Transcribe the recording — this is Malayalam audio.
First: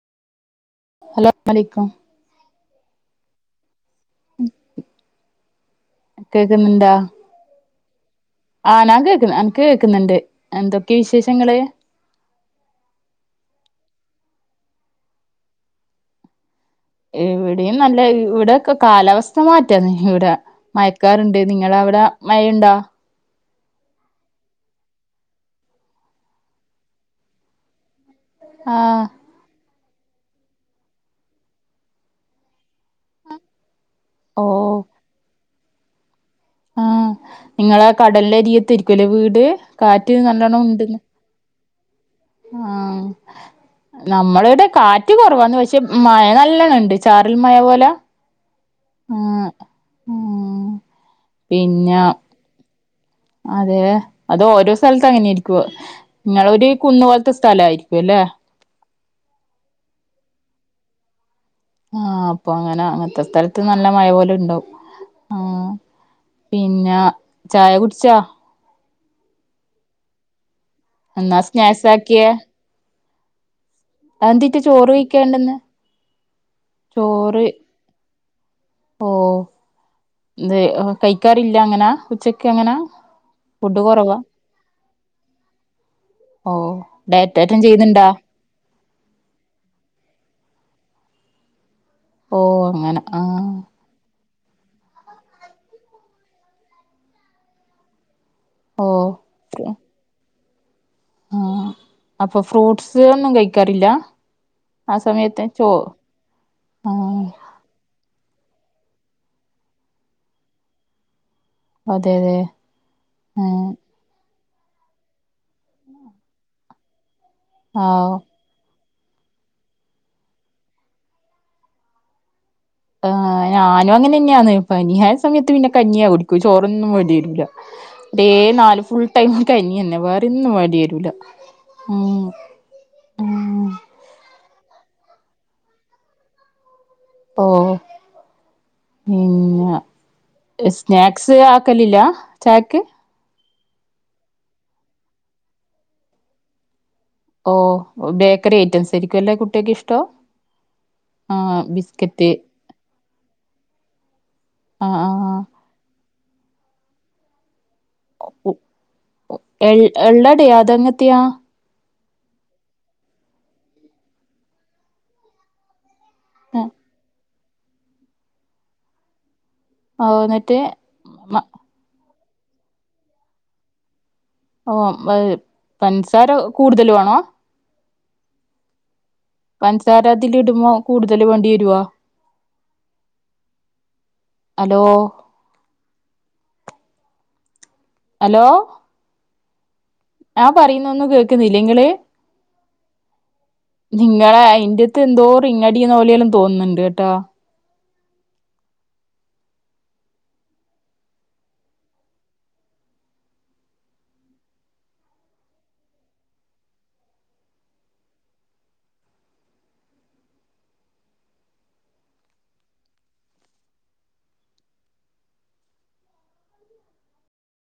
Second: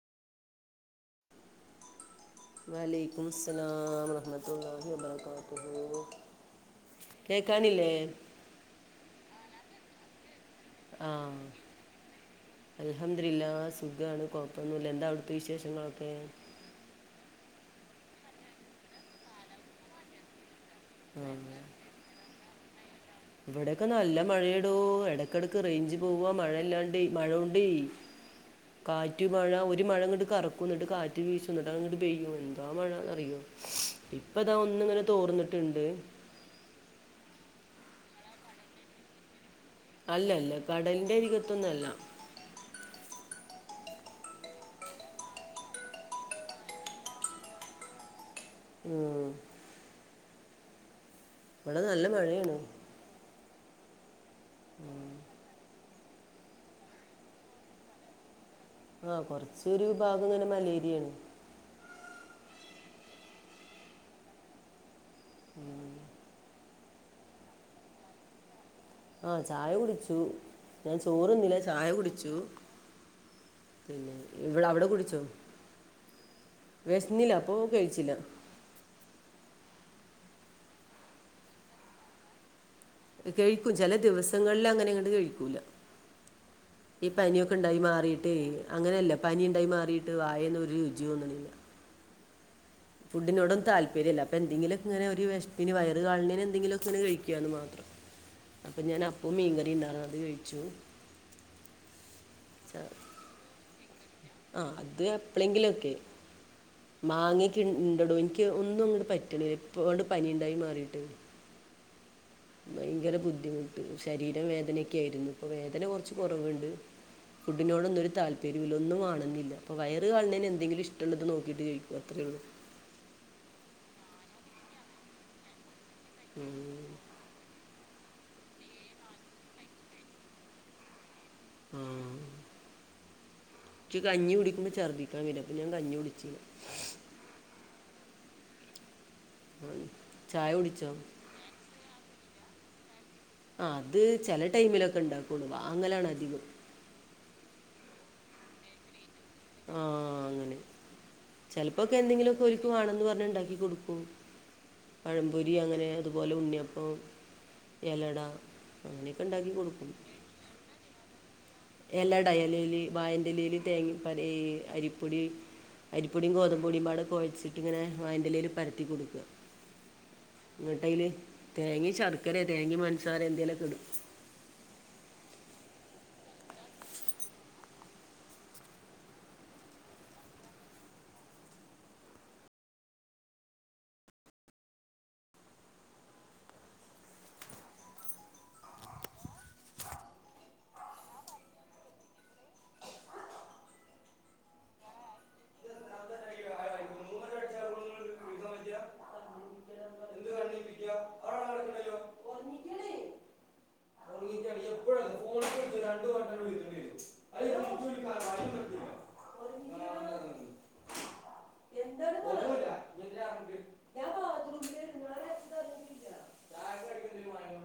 ഹലോ [unintelligible] ക്കും വലൈക്കുമുസ്സലാം വറഹ് കേകാനില്ലേ ആഹ് ഞാൻ കേക്ക അനക്ക് കേക്കുന്നുണ്ട് എന്തൊക്കെ ആഹ് വിശേഷങ്ങള് അൽഹംദുലില്ലാ സുഖാണ് കൊഴപ്പൊന്നുല്ല, എന്താ അവിടുത്തെ വിശേഷങ്ങളൊക്കെ? ഇവിടെയും നല്ല ഇവിടൊക്കെ കാലാവസ്ഥ മാറ്റാന്ന് ഇവിടെ ആ, മയക്കാറ്ണ്ട് നിങ്ങളവിടെ മയണ്ടാ ഇവിടൊക്കെ നല്ല മഴയാടോ, ഇടക്കിടക്ക് റേഞ്ച് പോവാ മഴേല്ലാണ്ടേ, മഴോണ്ടേ [inaudible] കാ റ്റ് മഴ ഒരു മഴ ഇങ്ങോട്ട് കറക്കും എന്നിട്ട് കാറ്റ് വീശും ന്നട്ടങ്ങട്ട് പെയ്യും എന്താ മഴാന്നറിയോ ഓ ഇപ്പതാ ഒന്ന്ങ്ങനെ തോർന്നിട്ട്ണ്ട് ആഹ് നിങ്ങളെ കടല്ലെരിയത്തേക്കുലേ വീട് കാറ്റ് അല്ലല്ല, കടലിന്റെ അരികത്തൊന്നുഅല്ല ആഹ് നമ്മളവിടെ കാറ്റ് കുറവാന്ന് പക്ഷെ മഴ നല്ലോണംണ്ട് ചാറൽ മഴ പോലെ ഉം. ആഹ് ഉം വടെ നല്ല മഴയാണ് അതേ അത് ഓരോ സ്ഥലത്ത് അങ്ങനെയിരിക്കു നിങ്ങളൊരു കുന്ന് പോലത്തെ സ്ഥല ആയിരിക്കുല്ലേ ആഹ് കുറച്ചൊരു ഭാഗങ്ങനെ മലേരിയാണ് ആഹ് അപ്പൊങ്ങനെ അങ്ങൻത്തെ സ്ഥലത്ത് നല്ല മഴ പോലുണ്ടാവും പിന്ന ചായ കുടിച്ചാ? ആഹ് ചായ കുടിച്ചു, ഞാൻ എന്നാ ചോറുണ്ണീല, സ്നാക്സ് ചായ ആക്കിയേ കുടിച്ചു പിന്നെ അതെന്തേറ്റി ഇവിടെ അവിടെ ചോറ് കുടിച്ചോ കഴിക്കാണ്ടെന്ന് വെശ്ന്നില്ല അപ്പൊ കഴിച്ചില്ല ഓഹ് ത് കഴിക്കാറില്ല അങ്ങനാ ഉച്ചക്ക് അങ്ങനാ ഖഴിക്കും ഫുഡ് ചില കുറവാ ദിവസങ്ങളിലങ്ങനെങ്ങട്ട് ഖഴിക്കൂല ഓ ഈ ഡയറ്റേറ്റം പനിയൊക്കെണ്ടായി ചെയ്യുന്നുണ്ടാ മാറീട്ടേ അങ്ങനെയല്ല പനിണ്ടായി മാറിയിട്ട് വായൊന്നൊരു രുചി തോന്ന്ണ്ല്ല ഓ അങ്ങനെ ആഹ് ഫുഡിനോടൊന്നും താല്പര്യല്ല പ്പന്തങ്കിലൊക്കെങ്ങനെ ഒരു വെശ്പിന് വയറു കാളണേന് എന്തെങ്കിലൊക്കെങ്ങന കഴിക്കാന്ന് മാത്രം അപ്പൊ ഓ ഞാനപ്പോം മീൻകറീണ്ടാർന്നു അത് കഴിച്ചു ആഹ് അപ്പൊ ഫ്രൂട്ട്സ് ഒന്നും കഴിക്കാറില്ല? ആഹ് ആ അത് സമയത്ത് ചോ എപ്പളെങ്കിലൊക്കെ ആ മങ്ങി എനിക്ക് ഇണ്ടെടോ എനിക്ക് ഒന്നും അങ്ങോട് പറ്റണില്ല ഇപ്പോണ്ട് പനിണ്ടായി മാറിയിട്ട് അതെ അതെ ഭയങ്കര ഉം ബുദ്ധിമുട്ട് ശരീരം വേദനൊക്കെ ആയിരുന്നു ഇപ്പൊ വേദന കൊറച്ച് കൊറവിണ്ട് ആ ഫുഡിനോടൊന്നും ഒരു താല്പ എരുവിന് ഒന്നും കാണുന്നില്ലാ അപ്പം വയറ് കാണുന്നതിന് എന്തെങ്കിലും ഇഷ്ടുള്ളത് നോക്കീട്ട് കഴിക്ക അത്രേയുള്ളൂ ആ ഞാനും അങ്ങനെ നന്നെയാണ്. പനിയായ സമയത്ത് പിന്നെ കഞ്ഞിയാ കുടിക്കും. ചോറൊന്നും വേണ്ടി വരുല്ലാ. എയ്‌ നാല് ഫുൾ ടൈം കഞ്ഞി തന്നെ. വേറെ ഒന്നും വേണ്ടി വരൂലാ. ആ ഉം. ഉം എനിക്ക് കഞ്ഞി കുടിക്കുമ്പോ ഛർദ്ദിക്കാൻ വരും അപ്പോ ഞാൻ കഞ്ഞി കുടിച്ചി ഓ ആ, ചായ പിന്ന കുടിച്ചോ സ്നാക്സ്, [unintelligible] ആക്കലില്ലാ ചായക്ക്? ആ അത് ചെല ടൈമിലൊക്കെ ഇണ്ടാക്കുള്ളു. വാങ്ങലാണ് അധികം. ഓഹ് ബേക്കറി ഐറ്റംസ് ആരിക്കൂല്ലേ കുട്ടിക്ക് ഇഷ്ടോ ചെലപ്പോക്കെ എന്തെങ്കിലുമൊക്കെ പൊലിപ്പ് വാണംന്ന്‌ പറഞ്ഞ ഇണ്ടാക്കി കൊടുക്കും. ആ ആ പഴംപൊരി അങ്ങനെ അതുപോലെ ഉണ്ണിയപ്പം. എലട അങ്ങനെയൊക്കെ ഇണ്ടാക്കി കൊടുക്കും എള്ളടയാ അതങ്ങത്തെയാ എലട എലേല് വായേൻ്റെലേല് തേങ്ങ [unintelligible] അരിപ്പൊടി. അരിപ്പൊടിയും ഗോതമ്പ്പൊടിയും മ്പാട് കൊഴച്ചിട്ടിങ്ങനെ, വായേൻ്റെ ഇലയിൽ പരത്തി കൊടുക്കുക. ഓ എന്നിട്ടയില് എന്നിട്ട് തേങ്ങേം ശർക്കര തേങ്ങ പഞ്ചസാര എന്തേലൊക്കെടും ഓ മേ പഞ്ചസാര കൂടുതല് വേണോ? പൻസാര അതില് ഇടുമ്പോ കൂടുതല് വേണ്ടി വരുവാ ഹലോ ഹലോ ഞാൻ പറയുന്നൊന്നും കേക്കുന്നില്ലെ ഇങ്ങള് നിങ്ങളെ അയിന്റെത്ത് എന്തോ റിങ്ങടീന്ന് പോലെ തോന്നുന്നുണ്ട് കേട്ടോ. [inaudible] [inaudible] [inaudible] [inaudible] എന്താണ് ഒന്നുമില്ല ഇങ്ങനെ ഇറങ്ങിട്ട് ഞാൻ ബാത്റൂമിൽ നിങ്ങളെ ചായ കഴിക്കുന്നതിന് വാങ്ങി